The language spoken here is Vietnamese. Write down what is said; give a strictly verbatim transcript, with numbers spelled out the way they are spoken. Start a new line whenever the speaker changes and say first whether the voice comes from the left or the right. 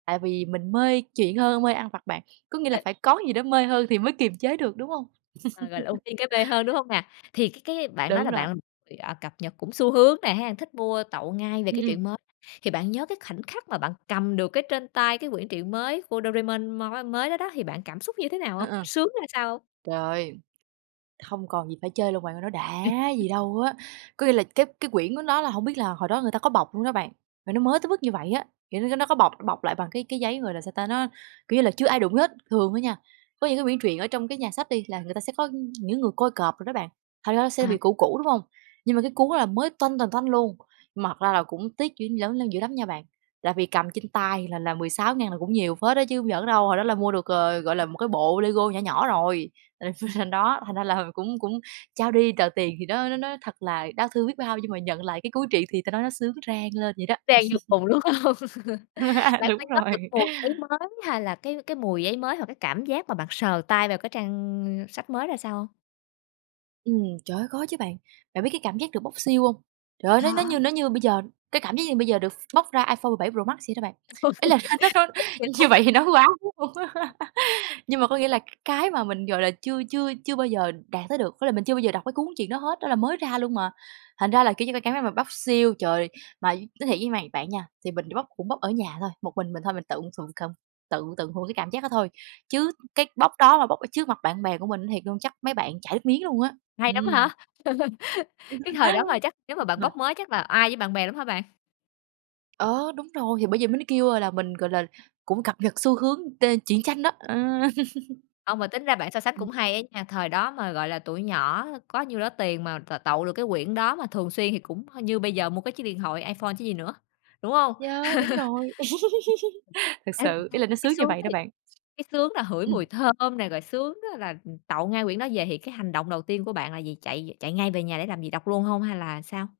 right: Tại vì mình mê truyện hơn mê ăn vặt bạn, có nghĩa là
left: [unintelligible]
right: phải có gì đó mê hơn thì mới kiềm chế được, đúng hông?
left: À, gọi là, ưu tiên cái mê hơn, đúng hông nè? Thì cái cái á bạn nói
right: Đúng
left: là
right: rồi.
left: bạn, ừm, à, cập nhật cũng xu hướng nè ha, thích mua tậu ngay về
right: Ừm,
left: cái
right: ừm.
left: truyện mới, thì bạn nhớ cái khoảnh khắc mà bạn cầm được cái trên tay cái quyển truyện mới của đô rê mênh mon mới đó đó, thì bạn cảm xúc như thế nào
right: Ờ,
left: hông?
right: ờ.
left: Sướng ra sao hông?
right: Trời, hông còn gì phải chê luôn bạn ơi, nó đã gì
left: [unintelligible]
right: đâu á! Có nghĩa là cái cái quyển của nó là hổng biết là hồi đó người ta có bọc luôn đó bạn, mà nó mới tới mức như vậy á, kiểu như, nó có bọc, nó bọc lại bằng cái cái giấy, gọi là, sao ta? Nó, kiểu như là, chưa ai đụng vô hết. Thường á nha, có những cái quyển truyện ở trong cái nhà sách đi, là người ta sẽ có, ưm, những người coi cọp đồ đó bạn, thành ra nó sẽ
left: À.
right: bị cũ cũ, đúng hông? Nhưng mà cái cuốn đó là mới toanh toành toanh luôn, mà thật ra là cũng tiếc [unintelligible] dữ lắm nha bạn là vì cầm trên tay là là mười sáu ngàn là cũng nhiều phết á chứ hông giỡn đâu, hồi đó là mua được, ờ, gọi là, một cái bộ Lego nhỏ nhỏ rồi, thành [unintelligible] thành đó, thành ra là cũng cũng trao đi tờ tiền thì nó nó nó thật là đau thương biết bao nhưng mà nhận lại cái cuốn truyện thì ta nói nó sướng rang lên vậy đó.
left: Sang vô cùng, đúng hông? Bạn có
right: Đúng
left: nhớ được
right: rồi.
left: cái mùi giấy mới hay là cái cái mùi giấy mới hoặc cái cảm giác mà bạn sờ tay vào cái trang, ưm, sách mới ra sao hông?
right: Ừm, trời ơi, có chứ bạn, bạn biết cái cảm giác được bốc seal hông? Trời ơi, nó như nó như
left: [unintelligible]
right: nó như bây giờ, cái cảm giác như bây giờ được ph bốc ra iPhone 17 Pro Max vậy đó bạn,
left: iPhone
right: ý là nó nó hơi
left: [unintelligible] thiệt luôn
right: như vậy
left: hả
right: thì
left: hả?
right: nói quá, đúng hông? Nhưng mà có nghĩa là cái mà mình, gọi là, chưa chưa chưa bao giờ đạt tới được, với là mình chưa bao giờ đọc cái cuốn chuyện đó hết, đó là mới ra luôn mà. Thành ra là, kiểu như, cái cảm giác mà bóc seal. Trời, mà nói thiệt với mày bạn nha, thì mình bóc cũng bóc ở nhà thôi, một mình mình thôi, mình tự thụ cầm tự tận hưởng cái cảm giác đó thôi. Chứ cái bóc đó mà bóc ở trước mặt bạn bè của mình nói thiệt luôn, chắc mấy bạn chảy nước miếng luôn á.
left: Hay lắm
right: Ừm.
left: hả? Cái thời đó mà chắc chắn mà bạn bốc
right: [unintelligible]
left: mới chắc là oai với bạn bè lắm hả bạn?
right: Ờ, đúng rồi, thì bởi vậy mới nó kêu, ơ, là mình, gọi là, cũng cập nhật xu hướng tên tuyện tranh đó, ờ.
left: Hông, mà tính ra bạn so sánh
right: Ừm.
left: cũng hay á nha, thời đó mà, gọi là, tuổi nhỏ có nhiêu đó tiền mà t tậu được cái quyển đó mà thường xuyên thì cũng h như bây giờ mua cái chiếc điện thoại iPhone chứ gì nữa, đúng hông?
right: Yeah, đúng rồi. Thực sự, ý là nó
left: [unintelligible] cái
right: sướng như
left: sướng
right: vậy đó
left: thì
right: bạn.
left: cái sướng là hửi mùi
right: Ừm.
left: thơm nè, rồi sướng đó là, ừm, tậu ngay quyển đó về thì cái hành động đầu tiên của bạn là gì? Chạy về, chạy ngay về nhà để làm gì? Đọc luôn hông hay là sao?